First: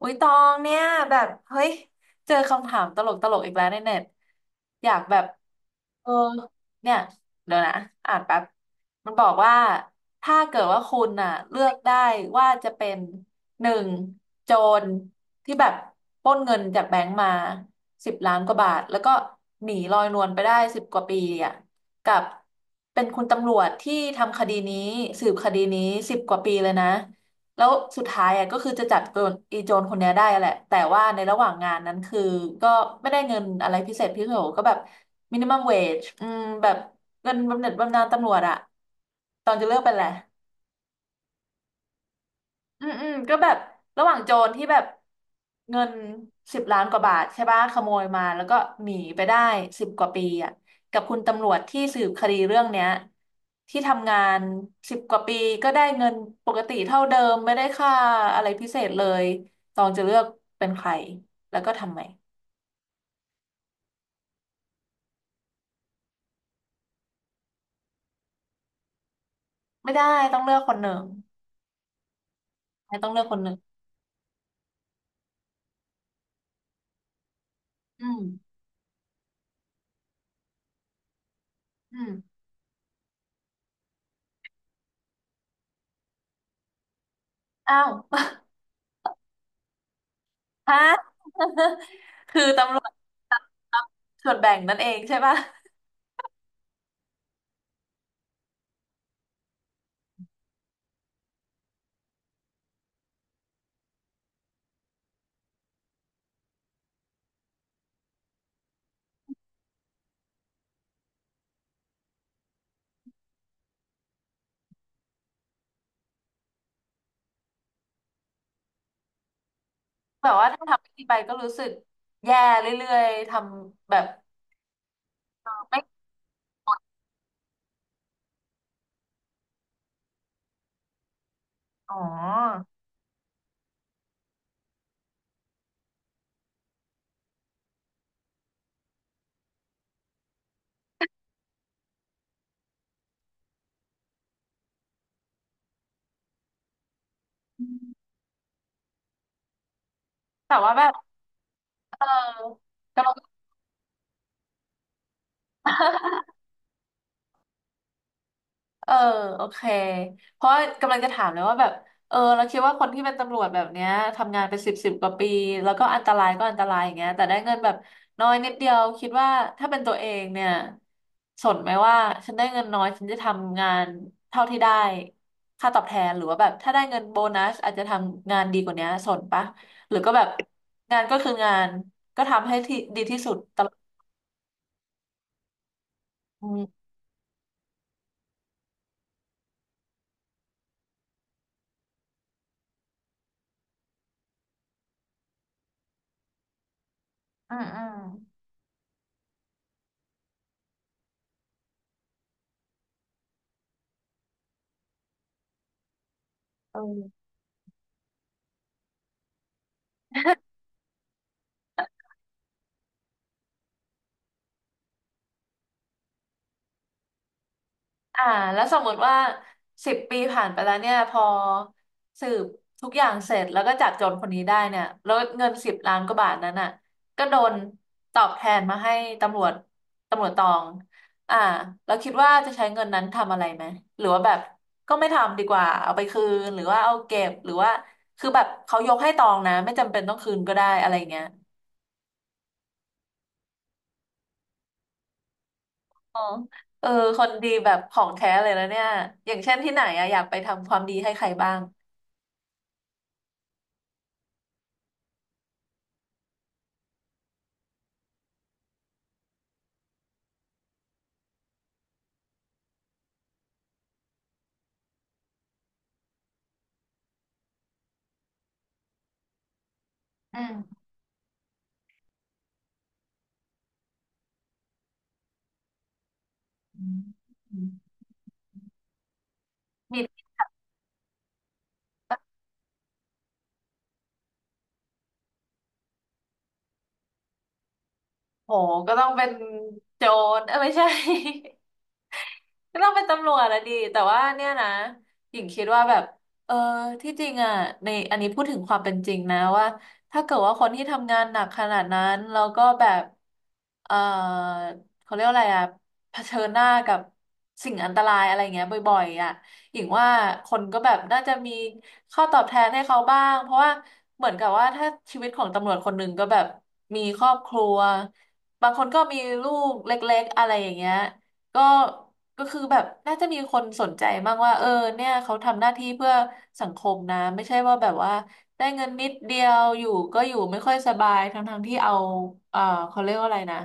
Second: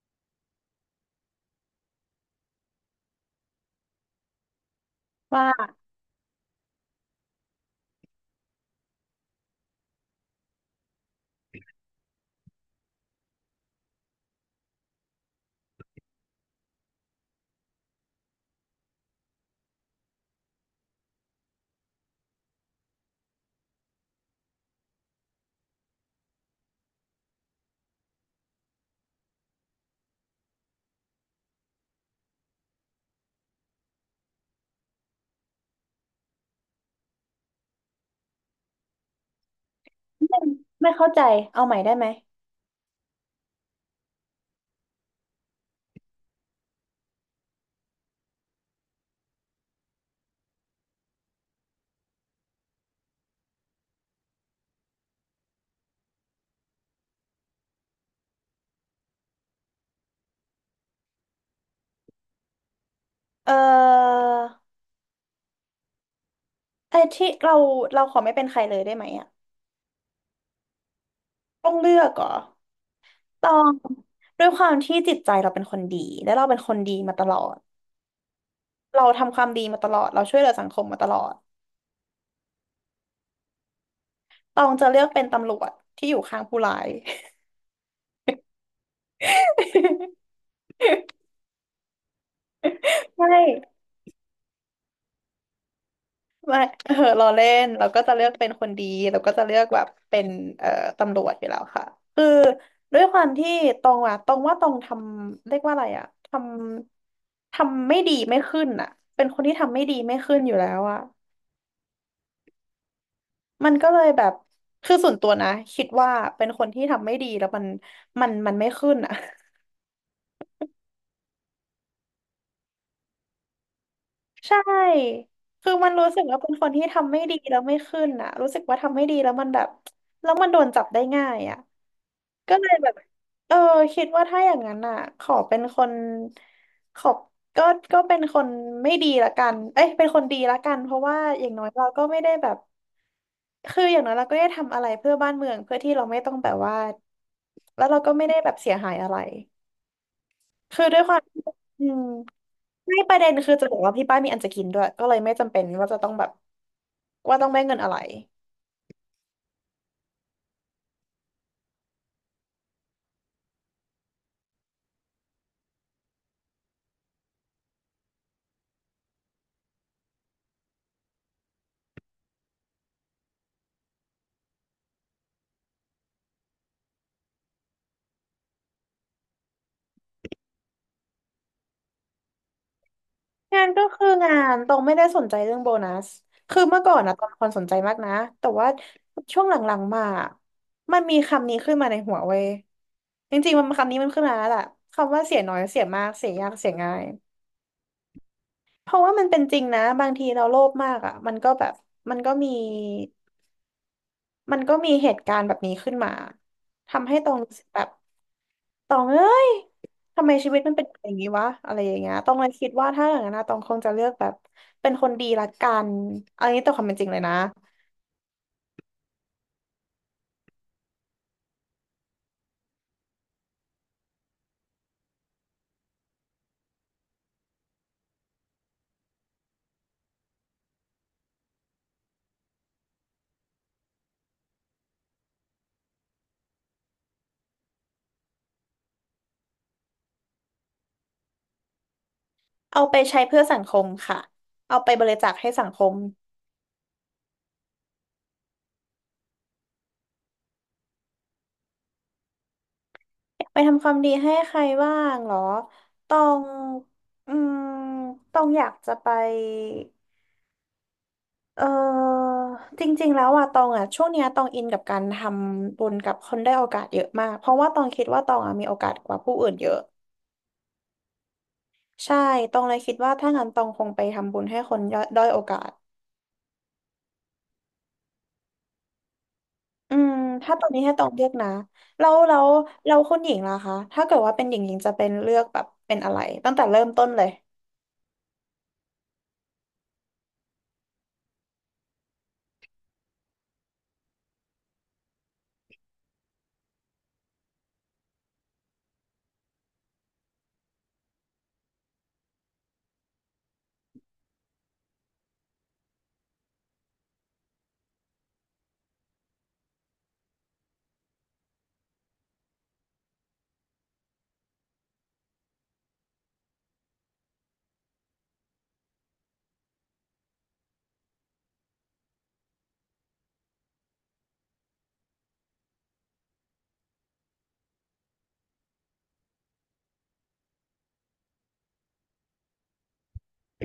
อุ้ยตองเนี่ยแบบเฮ้ยเจอคำถามตลกตลกอีกแล้วในเน็ตอยากแบบว่าเออเนี่ยเดี๋ยวนะอ่านแป๊บมันบอกว่า ถ้าเกิดว่าคุณน่ะเลือกได้ว่าจะเป็นหนึ่งโจรที่แบบปล้นเงินจากแบงก์มาสิบล้านกว่าบาท แล้วก็หนีลอยนวลไปได้สิบกว่าปีอ่ะกับเป็นคุณตำรวจที่ทำคดีนี้สืบคดีนี้สิบกว่าปีเลยนะ แล้วสุดท้ายอ่ะก็คือจะจับโจรอีโจรคนเนี้ยได้แหละแต่ว่าในระหว่างงานนั้นคือก็ไม่ได้เงินอะไรพิเศษพิเศษก็แบบมินิมัมเวจแบบเงินบำเหน็จบำนาญตำรวจอะตอนจะเลิกไปแหละ ไม่ไม่เข้าใจเอาใหม่ได้ไหมอืมอืมก็แบบระหว่างโจรที่แบบเงินสิบล้านกว่าบาทใช่ปะขโมยมาแล้วก็หนีไปได้สิบกว่าปีอ่ะกับคุณตำรวจที่สืบคดีเรื่องเนี้ยที่ทำงานสิบกว่าปีก็ได้เงินปกติเท่าเดิมไม่ได้ค่าอะไรพิเศษเลยตองจะเลือกเป็นใครแล้วก็ทำไมเออไอ้ที่เราขอไม่เป็นใครเลยได้ไหมอ่ะไม่ได้ต้องเลือกคนหนึ่งต้องเลือกเหรอไม่ต้องเลือกคนหต้อนึ่งงด้วยความที่จิตใจเราเป็นคนดีและเราเป็นคนดีมาตลอดอืมเราทำความดีมาตลอดเราช่วยเหลือสังคมมาตลอดอืมต้องจะเลือกเป็นตำรวจที่อยู่ข้างผู้ร้าย อ้าว ฮะ คือตำรวจไม่ส่วนแบ่งนั่นเองใช่ปะ ไม่เออเราเล่นเราก็จะเลือกเป็นคนดีเราก็จะเลือกแบบเป็นเอ่อตำรวจอยู่แล้วค่ะ ด้วยความที่ตองอะตองว่าตองทำเรียกว่าอะไรอะทำไม่ดีไม่ขึ้นอะเป็นคนที่ทำไม่ดีไม่ขึ้นอยู่แล้วอะมันก็เลยแบบคือส่วนตัวนะคิดว่าเป็นคนที่ทำไม่ดีแล้วมันไม่ขึ้นอะ แบบว่าถ้าทำไม่ดีไปก็รู้สึกแย่เรื่อยๆทำแบบ ใช่คือไม่มันรู้สึกว่าเป็นคนที่ทำไม่ดีแล้วไม่ขึ้นอะรู้สึกว่าทำไม่ดีแล้วมันแบบแล้วมันโดนจับได้ง่ายอะ อ๋อก็เลยแบบเออคิดว่าถ้าอย่างนั้นอ่ะขอเป็นคนขอบก็ก็เป็นคนไม่ดีละกันเอ้ยเป็นคนดีละกันเพราะว่าอย่างน้อยเราก็ไม่ได้แบบคืออย่างน้อยเราก็ได้ทำอะไรเพื่อบ้านเมืองเพื่อที่เราไม่ต้องแบบว่าแล้วเราก็ไม่ได้แบบเสียหายอะไรแต่ว่าแบคือบด้วยความที่อืเอมอไม่กำลัปง ระเด็นคือจะบอกว่าที่บ้านมีอันจะกินด้วยก็เลยไม่จำเป็นว่าจะต้อง แบบว่าต้องได้เงินอะไร เออโอเคเพราะกำลังจะถามเลยว่าแบบเออเราคิดว่าคนที่เป็นตำรวจแบบเนี้ยทำงานเป็นสิบกว่าปีแล้วก็อันตรายก็อันตรายอย่างเงี้ยแต่ได้เงินแบบน้อยนิดเดียวคิดว่าถ้าเป็นตัวเองเนี่ยสนไหมว่าฉันได้เงินน้อยฉันจะทำงานเท่าที่ได้ค่าตอบแทนหรือว่าแบบถ้าได้เงินโบนัสอาจจะทำงานดีกว่าเนี้ยสนปะหรือก็แบบงานก็คืองานก็ทำให้ที่ดีที่สุดตงาลนอดก็คืองานตรงไม่ได้สนใจเรื่องโบนัสอืคือมเมื่อก่อนนะตอนคนสนใจมากนะแต่ว่าช่วงหลังๆมามันมีคำนี้ขึ้นมาในหัวเว้ยจริงๆมันคำนี้มันขึ้นมาแล้วแหละคำว่าเสียน้อยเสียมากเสียยากเสียง่ายอืมอืมเพราะว่ามันเป็นจริงนะบางทีเราโลภมากอ่ะมันก็แบบมันก็มีมันก็มีเหตุการณ์แบบนี้ขึ้นมาเทำให้ออ ตรงรู้สึกแบบ ตองเอ้ยทำไมชีวิตมันเป็นอย่างนี้วะอะไรอย่างเงี้ยตองเลยคิดว่าถ้าอย่างนั้นนะตองคงจะเลือกแบบเป็นคนดีละกันเอันนี้ตต่ความเป็นจริงเลยนะอ่าแล้วสมมติว่า10 ปีผ่านไปแล้วเนี่ยพอสืบทุกอย่างเสร็จแล้วก็จับโจรคนนี้ได้เนี่ยแล้วเงินสิบล้านกว่าบาทนั้นอ่ะก็โดนตอบแทนมาให้ตำรวจตำรวจตองอ่าเราคิดว่าจะใช้เงินนั้นทำอะไรไหมหรือว่าแบบก็ไม่ทำดีกว่าเอาไปคืนหรือว่าเอาเก็บหรือว่าคือแบบเขายกให้ตองนะไม่จำเป็นต้องคืนก็ได้อะไรเงี้ยเอาไปใช้เพื่อสังคมค่ะเอาไปบริจาคให้สังคมอ๋อเออคนดีแบบของแท้เลยแล้วเนี่ยอย่างเช่นที่ไหนอะอยากไปทำความดีให้ใครบ้างไปทำความดีให้ใครบ้างเหรอตองอืมตองอยากจะไปเออจริงๆแล้วอะตองอะช่วงเนี้ยตองอินกับการทำบุญกับคนได้อยโอกาสเยอะมากเพราะว่าตองคิดว่าตองอะมีโอกาสกว่าผู้อื่นเยอะ อืม ใช่ตองเลยคิดว่าถ้างั้นตองคงไปทำบุญให้คนยด้อยโอกาสอืมอืมเน ถ้าตอนนี้ให้ตองเลือกนะแล้วแคุณหญิงล่ะคะ ถ้าเกิดว่าเป็นหญิงหญิงจะเป็นเลือกแบบเป็นอะไรตั้งแต่เริ่มต้นเลยโหก็ต้องเป็นโจรเออไม่ใช่ ก็ต้องเป็นตำรวจละดีแต่ว่าเนี่ยนะหญิงคิดว่าแบบเออที่จริงอ่ะในอันนี้พูดถึงความเป็นจริงนะว่าถ้าเกิดว่าคนที่ทำงานหนักขนาดนั้นแล้วก็แบบเออเขาเรียกว่าอะไรอ่ะเผชิญหน้ากับสิ่งอันตรายอะไรเงี้ยบ่อยๆอ่ะหญิงว่าคนก็แบบน่าจะมีข้อตอบแทนให้เขาบ้างเพราะว่าเหมือนกับว่าถ้าชีวิตของตำรวจคนหนึ่งก็แบบมีครอบครัว บางคนก็มีลูกเล็กๆอะไรอย่างเงี้ยก็ก็คือแบบน่าจะมีคนสนใจมากว่าเออเนี่ยเขาทำหน้าที่เพื่อสังคมนะไม่ใช่ว่าแบบว่าได้เงินนิดเดียวอยู่ก็อยู่ไม่ค่อยสบายทั้งๆที่เอาเออเขาเรียกว่าอะไรนะ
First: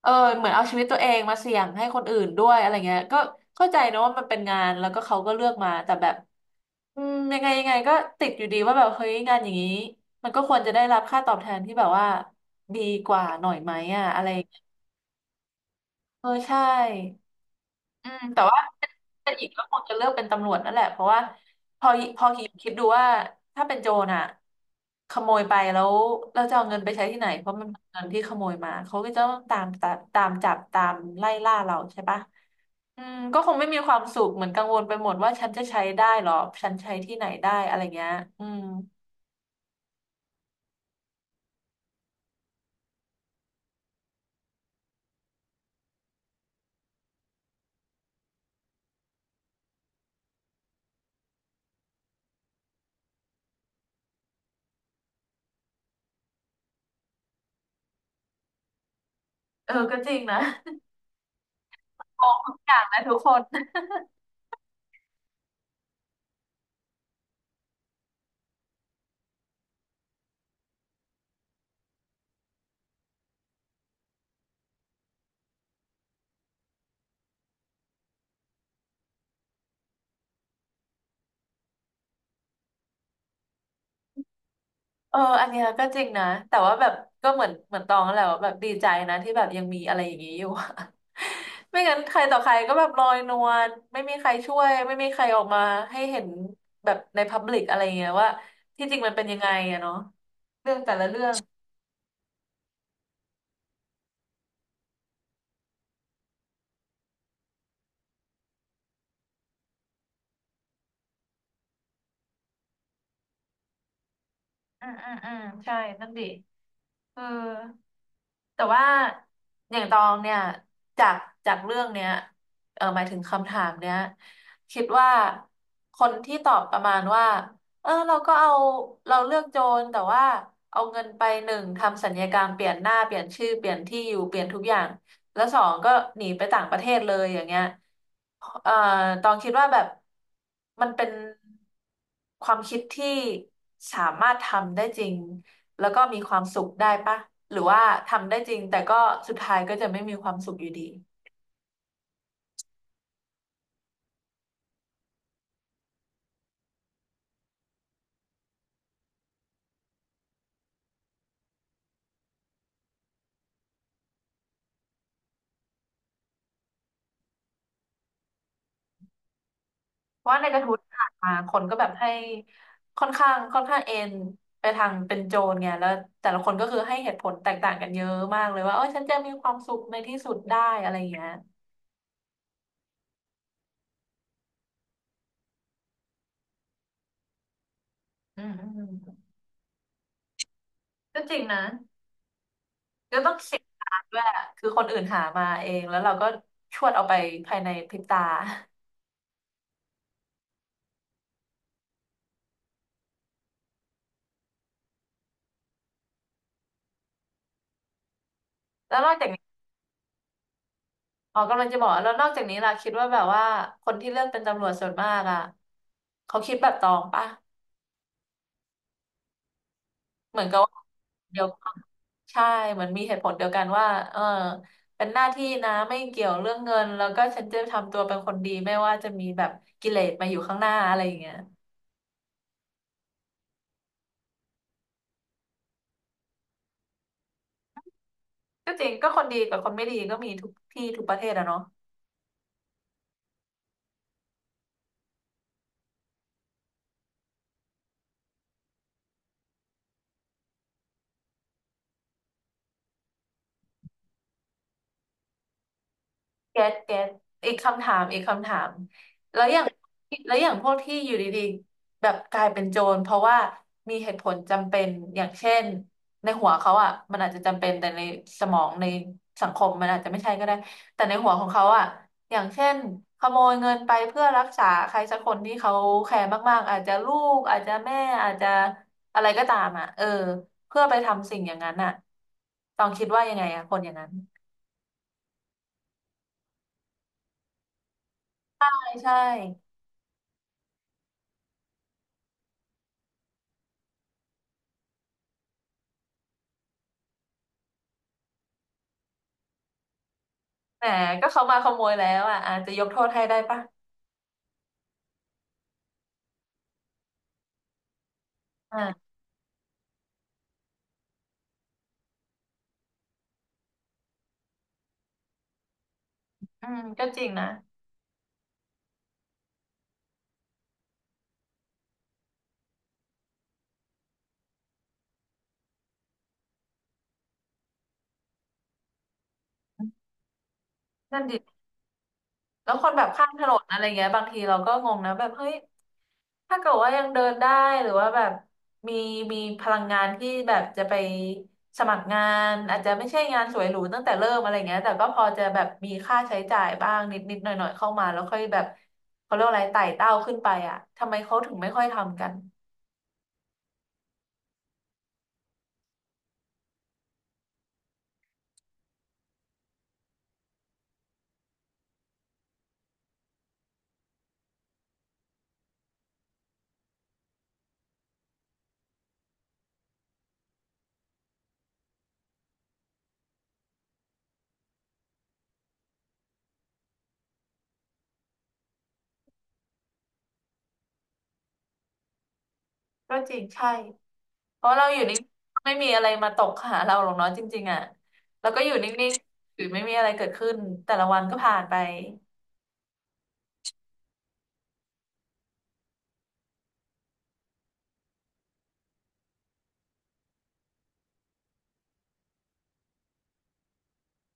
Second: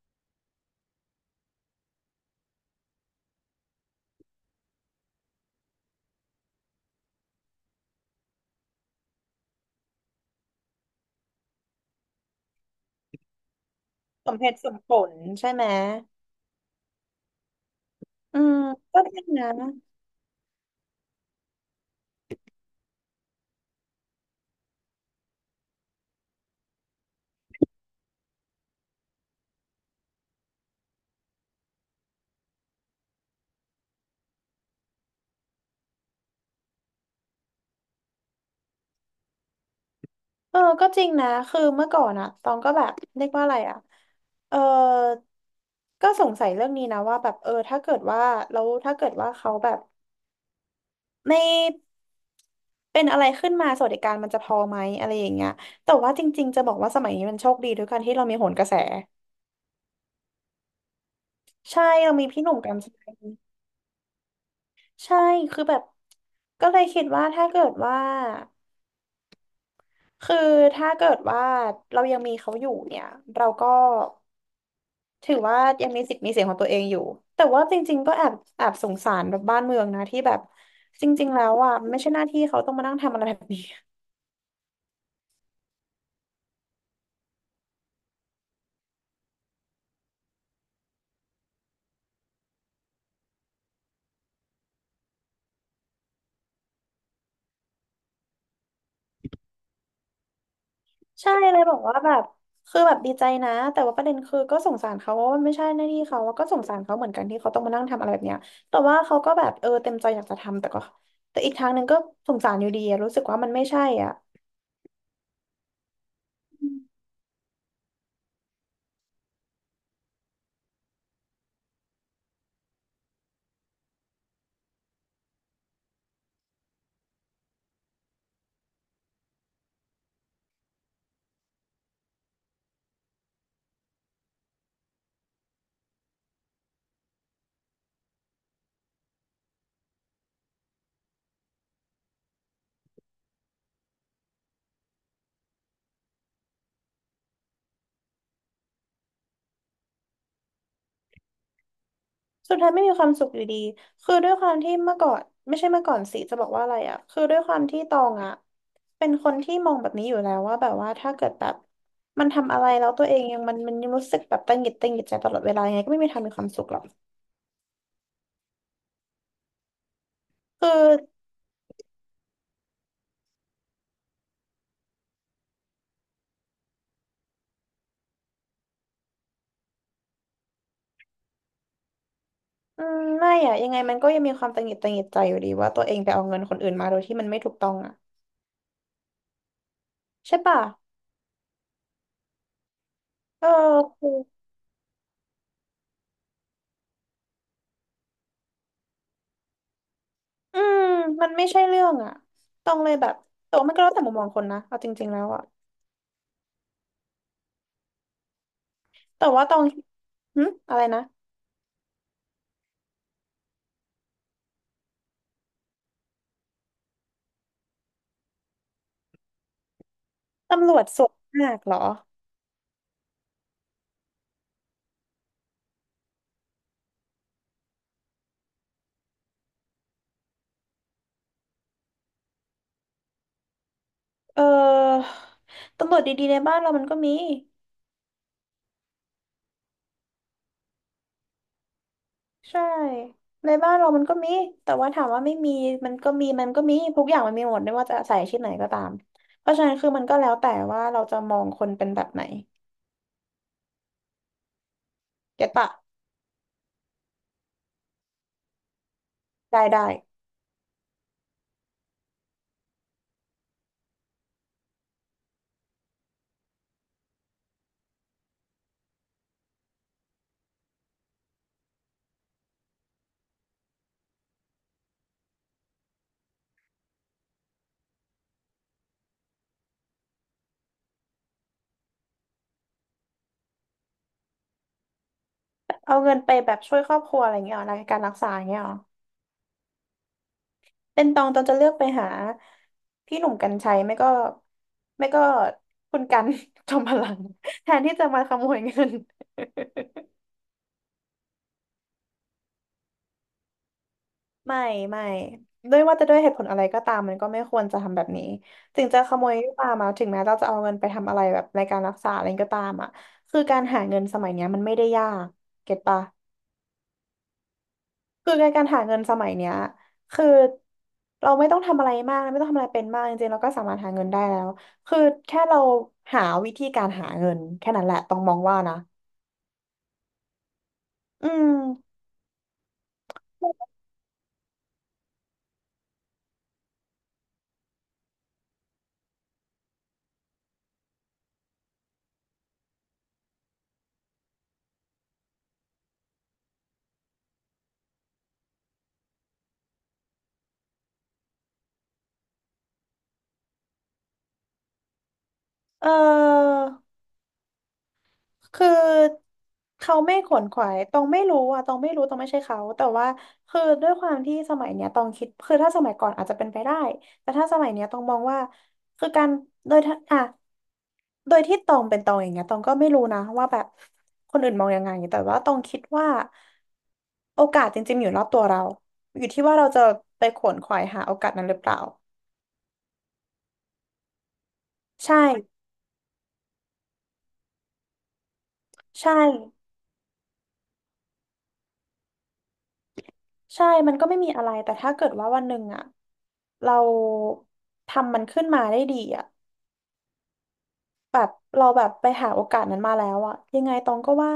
เออเหมือนเอาชีวิตตัวเองมาเสี่ยงให้คนอื่นด้วยอะไรเงี้ยก็เข้าใจนะว่ามันเป็นงานแล้วก็เขาก็เลือกมาแต่แบบอืมยังไงยังไงก็ติดอยู่ดีว่าแบบเฮ้ยงานอย่างนี้มันก็ควรจะได้รับค่าตอบแทนที่แบบว่าดีกว่าหน่อยไหมอ่ะอะไร สมเหตุสมผลใช่ไหมเออใช่อืมอืแต่มว่าก็จถ้าริงเป็นอีนะกก็คงจะเลือกเป็นตำรวจนั่นแหละเพราะว่าพอพอคิดดูว่าถ้าเป็นโจรอ่ะขโมยไปแล้วเราจะเอาเงินไปใช้ที่ไหนเพราะมันเป็นเงินที่ขโมยมาเขาก็จะต้องตามตามตามจับตามไล่ล่าเราใช่ปะอืมก็คงไม่มีความสุขเหมือนกังวลไปหมดว่าฉันจะใช้ได้หรอฉันใช้ที่ไหนได้อะไรเงี้ยอืมเออก็จริงนะคือเมื่อก่อนอะตองก็แบบเรียกว่าอะไรอะเออก็สงสัยเรื่องนี้นะว่าแบบเออถ้าเกิดว่าแล้วถ้าเกิดว่าเขาแบบ ไม่เป็นอะไรขึ้นมาสวัสดิการมันจะพอไหมอะไรอย่างเงี้ยแต่ว่าจริงๆจะบอกว่าสมัยนี้มันโชคดีด้วยกันที่เรามีโหนกระแสเออก็จริงนะ ใช่เรา มมีองพี่หทุนุ่กมกอรรย่างชัยนะทุกคน ใช่คือแบบก็เลยคิดว่าถ้าเกิดว่าคือถ้าเกิดว่าเรายังมีเขาอยู่เนี่ยเราก็ถือว่ายังมีสิทธิ์มีเสียงของตัวเองอยู่แต่ว่าจริงๆก็แอบสงสารแบบบ้านเมืองนะที่แบบจริงๆแล้วอ่ะไม่ใช่หน้าที่เขาต้องมานั่งทำอะไรแบบนี้ เอออันเนี้ยก็จริงนะแต่ว่าแบบก็เหมือนเหมือนตองนั่นแหละว่าแบบดีใจนะที่แบบยังมีอะไรอย่างนี้อยู่ ไม่งั้นใครต่อใครก็แบบลอยนวลไม่มีใครช่วยไม่มีใครออกมาให้เห็นแบบในพับลิกอะไรเงี้ยว่าที่จริงมันเป็นยังไงอะเนาะเรื่องแต่ละเรื่อใช่งเลยบอกว่าแบบคือแบบดีใจนะแต่ว่าประเด็นคือก็สงสารเขาว่ามันไม่ใช่หน้าที่เขาแล้วก็สงสารเขาเหมือนกันที่เขาต้องมานั่งทำอะไรแบบเนี้ยแต่ว่าเขาก็แบบเออเต็มใจอยากจะทำแต่ก็แต่อีกทางหนึ่งก็สงสารอยู่ดีอะรู้สึกว่ามันไม่ใช่อ่ะอืมอืมอืมใช่นั่นดิอืมเออ แต่ว่าอย่างตองเนี่ยจากจากเรื่องเนี้ยเออหมายถึงคำถามเนี้ยคิดว่าคนที่ตอบประมาณว่าเออเราก็เอาเราเลือกโจรแต่ว่าเอาเงินไปหนึ่งทำสัญญากรรมเปลี่ยนหน้าเปลี่ยนชื่อเปลี่ยนที่อยู่เปลี่ยนทุกอย่างแล้วสองก็หนีไปต่างประเทศเลยอย่างเงี้ยเอ่อตองคิดว่าแบบมันเป็นความคิดที่สามารถทำได้จริง แล้วก็มีความสุขได้ปะหรือว่าทำได้จริงแต่ก็สุดท้ายก็จะไม่มีความสุขอยู่ดีสุดท้ายไม่มีความสุขอยู่ดีคือด้วยความที่เมื่อก่อนไม่ใช่เมื่อก่อนสิจะบอกว่าอะไรอ่ะคือด้วยความที่ตองอ่ะเป็นคนที่มองแบบนี้อยู่แล้วว่าแบบว่าถ้าเกิดแบบมันทำอะไรแล้วตัวเองยังมันยังรู้สึกแบบตังหงิดใจตลอดเวลายังไงก็ไม่มีทางมีความสุขหรอกเพราะว่าในกระคือ ทู้ที่ผ่านมาคนก็แบบให้ค่อนข้างเอ็นไปทางเป็นโจรไงแล้วแต่ละคนก็คือให้เหตุผลแตกต่างกันเยอะมากเลยว่าเออฉันจะมีความสุขในที่สุดได้อะไรอย่างเงี้ยอืมไม่อะยังไงมันก็ยังมีความตังหงิดตังหงิดใจอยู่ดีว่าตัวเองไปเอาเงินคนอื่นมาโดยที่มันไม่ถูกต้องอะอืมอืมอใช่ปะก็จริงนะก็ต้องเออเสียดายคือด้วยอะคือคนอื่นหามาเองแล้วเราก็ชวดเอาไปภายในพริบตาอืมมันไม่ใช่เรื่องอะตองเลยแบบแต่ว่ามันก็แล้วแต่มุมมองคนนะเอาจริงๆแล้วอะแล้วนอกแต่จาก ว่าตองหึอะไรนะอ๋อกำลังจะบอกแล้วนอกจากนี้ล่ะคิดว่าแบบว่าคนที่เลือกเป็นตำรวจส่วนมากอ่ะเขาคิดแบบตองปะเหมือนกับตำรว่าวจส่วนเดียวมากกัเหรนอใช่เหมือนมีเหตุผลเดียวกันว่าเออเป็นหน้าที่นะไม่เกี่ยวเรื่องเงินแล้วก็ฉันจะทำตัวเป็นคนดีไม่ว่าจะมีแบบกิเลสมาอยู่ข้างหน้าอะไรอย่างเงี้ยเออตำรวจดีๆในบ้านเรามันก็มี ก็จริงก็คนดีกับคนไม่ดีก็มีทุกที่ทุกประเทศอะเนาะ ใช่ในบ้านเรามันก็มีแต่ว่าถามว่าไม่มีมันก็มีทุกอย่างมันมีหมดไม่ว่าจะใส่อาชีพไหนก็ตามเพราะฉะนั้นคือมันก็แล้วแต่ว่าเราจะมองคนเป็นแบบไหนเก็ตปะแก๊สแก๊สอีกคำถามแล้วอได้ย่างได้แล้วอย่างพวกที่อยู่ดีๆแบบกลายเป็นโจรเพราะว่ามีเหตุผลจำเป็นอย่างเช่นในหัวเขาอ่ะมันอาจจะจำเป็นแต่ในสมองในสังคมมันอาจจะไม่ใช่ก็ได้แต่ในหัวของเขาอ่ะอย่างเช่นขโมยเงินไปเพื่อรักษาใครสักคนที่เขาแคร์มากๆอาจจะลูกอาจจะแม่อาจจะอะไรก็ตามอ่ะเออเพื่อไปทำสิ่งอย่างนั้นอ่ะต้องคิดว่ายังไงอ่ะคนอย่างนั้นเอาเงินไปแบบช่วยครอบครัวอะไรอย่างเงี้ยเหรอรายการรักษาอย่างเงี้ยใช่เหรอใช่ เป็นตองจะเลือกไปหาพี่หนุ่มกรรชัยไม่ก็ไม่ก็คุณกัน จอมพลังแทนที่จะมาขโมยเงิน แหมก็เขามาขโมยแล้วอ่ะอาจจะยกโทษให้ได้ปะไม่ไม่ด้วยว่าจะด้วยเหตุผลอะไรก็ตามมันก็ไม่ควรจะทำแบบนี้ถึงจะอ่าขโมยก็ตามมาถึงแม้เราจะเอาเงินไปทำอะไรแบบในการรักษาอะไรก็ตามอ่ะคือการหาเงินสมัยเนี้ยมันไม่ได้ยากเก็ตปะอืมก็จริงนะคือในการหาเงินสมัยเนี้ยคือเราไม่ต้องทำอะไรมากไม่ต้องทำอะไรเป็นมากจริงๆเราก็สามารถหาเงินได้แล้วคือแค่เราหาวิธีการหาเงินแค่นั้นแหละต้องมองว่านะนั่นอืดิมแล้วคนแบบข้ามถนนอะไรเงี้ยบางทีเราก็งงนะแบบเฮ้ยถ้าเกิดว่ายังเดินได้หรือว่าแบบมีมีพลังงานที่แบบจะไปสมัครงานอาจจะไม่ใช่งานสวยหรูตั้งแต่เริ่มอะไรเงี้ยแต่ก็พอจะแบบมีค่าใช้จ่ายบ้างนิดนิดหน่อยหน่อยๆเข้ามาแล้วค่อยแบบเขาเรียกว่าอะไรไต่เต้าขึ้นไปอ่ะทำไมเขาถึงไม่ค่อยทำกันเออ คือเขาไม่ขวนขวายตองไม่รู้ตองไม่ใช่เขาแต่ว่าคือด้วยความที่สมัยเนี้ยตองคิด คือถ้าสมัยก่อนอาจจะเป็นไปได้ แต่ถ้าสมัยเนี้ยตองมองว่าคือการโดยถ้าอ่ะโดยที่ตองเป็นตองอย่างเงี้ย ตองก็ไม่รู้นะว่าแบบคนอื่นมองยังไงแต่ว่าตองคิดว่าโอกาสจริงๆอยู่รอบตัวเรา อยู่ที่ว่าเราจะไปขวนขวายหาโอกาสนั้นหรือเปล่าก็จริงใช่ เพราะเราอยู่ใช่นิ่งไม่มีอะไรมาตกหาเราหรอกเนาะจริงๆอ่ะแล้วก็อยู่นิ่ใช่งๆหรือไม่มีอะไรเกิดขึ้นแต่ละวันก็ผ่านไป ใช่มันก็ไม่มีอะไรแต่ถ้าเกิดว่าวันหนึ่งอ่ะ เราทำมันขึ้นมาได้ดีอ่ะแบบเราแบบไปหาโอกาสนั้นมาแล้วอ่ะยังไงตองก็ว่า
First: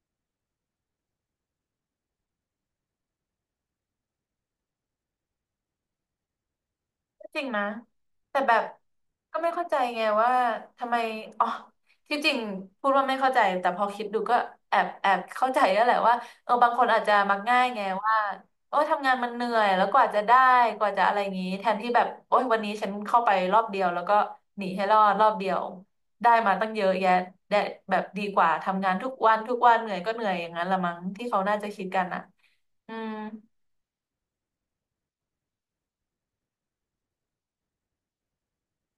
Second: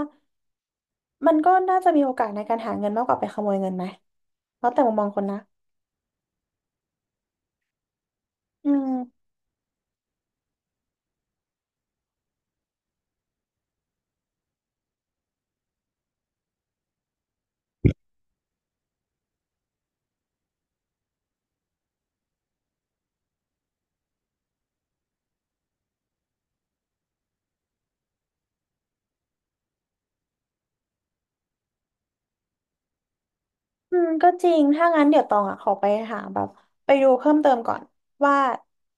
มันก็น่าจะมีโอกาสในการหาเงินมากกว่าไปขโมยเงินไหมแล้วแต่มุมมองคนนะจริงนะแต่แบบอืมก็ไม่เข้าใจไงว่าทำไมอ๋อที่จริงพูดว่าไม่เข้าใจแต่พอคิดดูก็แอบเข้าใจแล้วแหละว่าเออบางคนอาจจะมักง่ายไงว่าโอ้ยทำงานมันเหนื่อยแล้วกว่าจะได้กว่าจะอะไรอย่างงี้แทนที่แบบโอ้ยวันนี้ฉันเข้าไปรอบเดียวแล้วก็หนีให้รอดรอบเดียวได้มาตั้งเยอะแยะได้แบบดีกว่าทำงานทุกวันทุกวันเหนื่อยก็เหนื่อยอย่างนั้นละมั้งที่เขาน่าจะคิดกันอ่ะอืมอืมก็จริงถ้างั้นเดี๋ยวตองอ่ะขอไปหาแบบไปดูเพิ่มเติมก่อนว่า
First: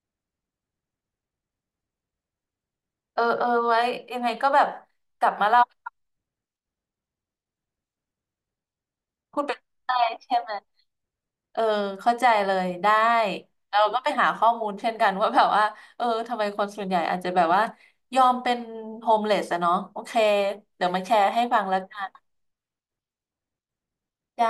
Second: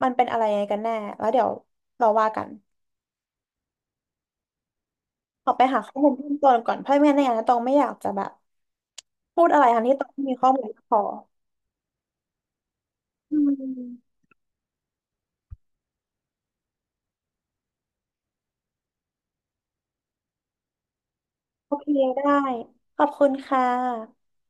มันเป็นอะไรยังไงกันแน่แล้วเดี๋ยวเราว่ากันเออเออไว้ยังไงก็แบบกลับมาขอเล่า ไปหาข้อมูลเพิ่มเติมก่อนเพราะไม่งั้นในอนาคตตองไม่อยากจะแบบพูพูดดไปอะไรทั้งได้ที่ตองไม่ใช่มีข้ไหอมมูลพอเออเข้าใจเลยได้อืเราก็ไปมหาข้อมูลเช่นกันว่าแบบว่าเออทำไมคนส่วนใหญ่อาจจะแบบว่ายอมเป็นโฮมเลสอะเนาะโอเคเดี๋ยวมาแชร์ให้ฟังโอแล้วเคกันได้ขอบคุณค่ะจ้า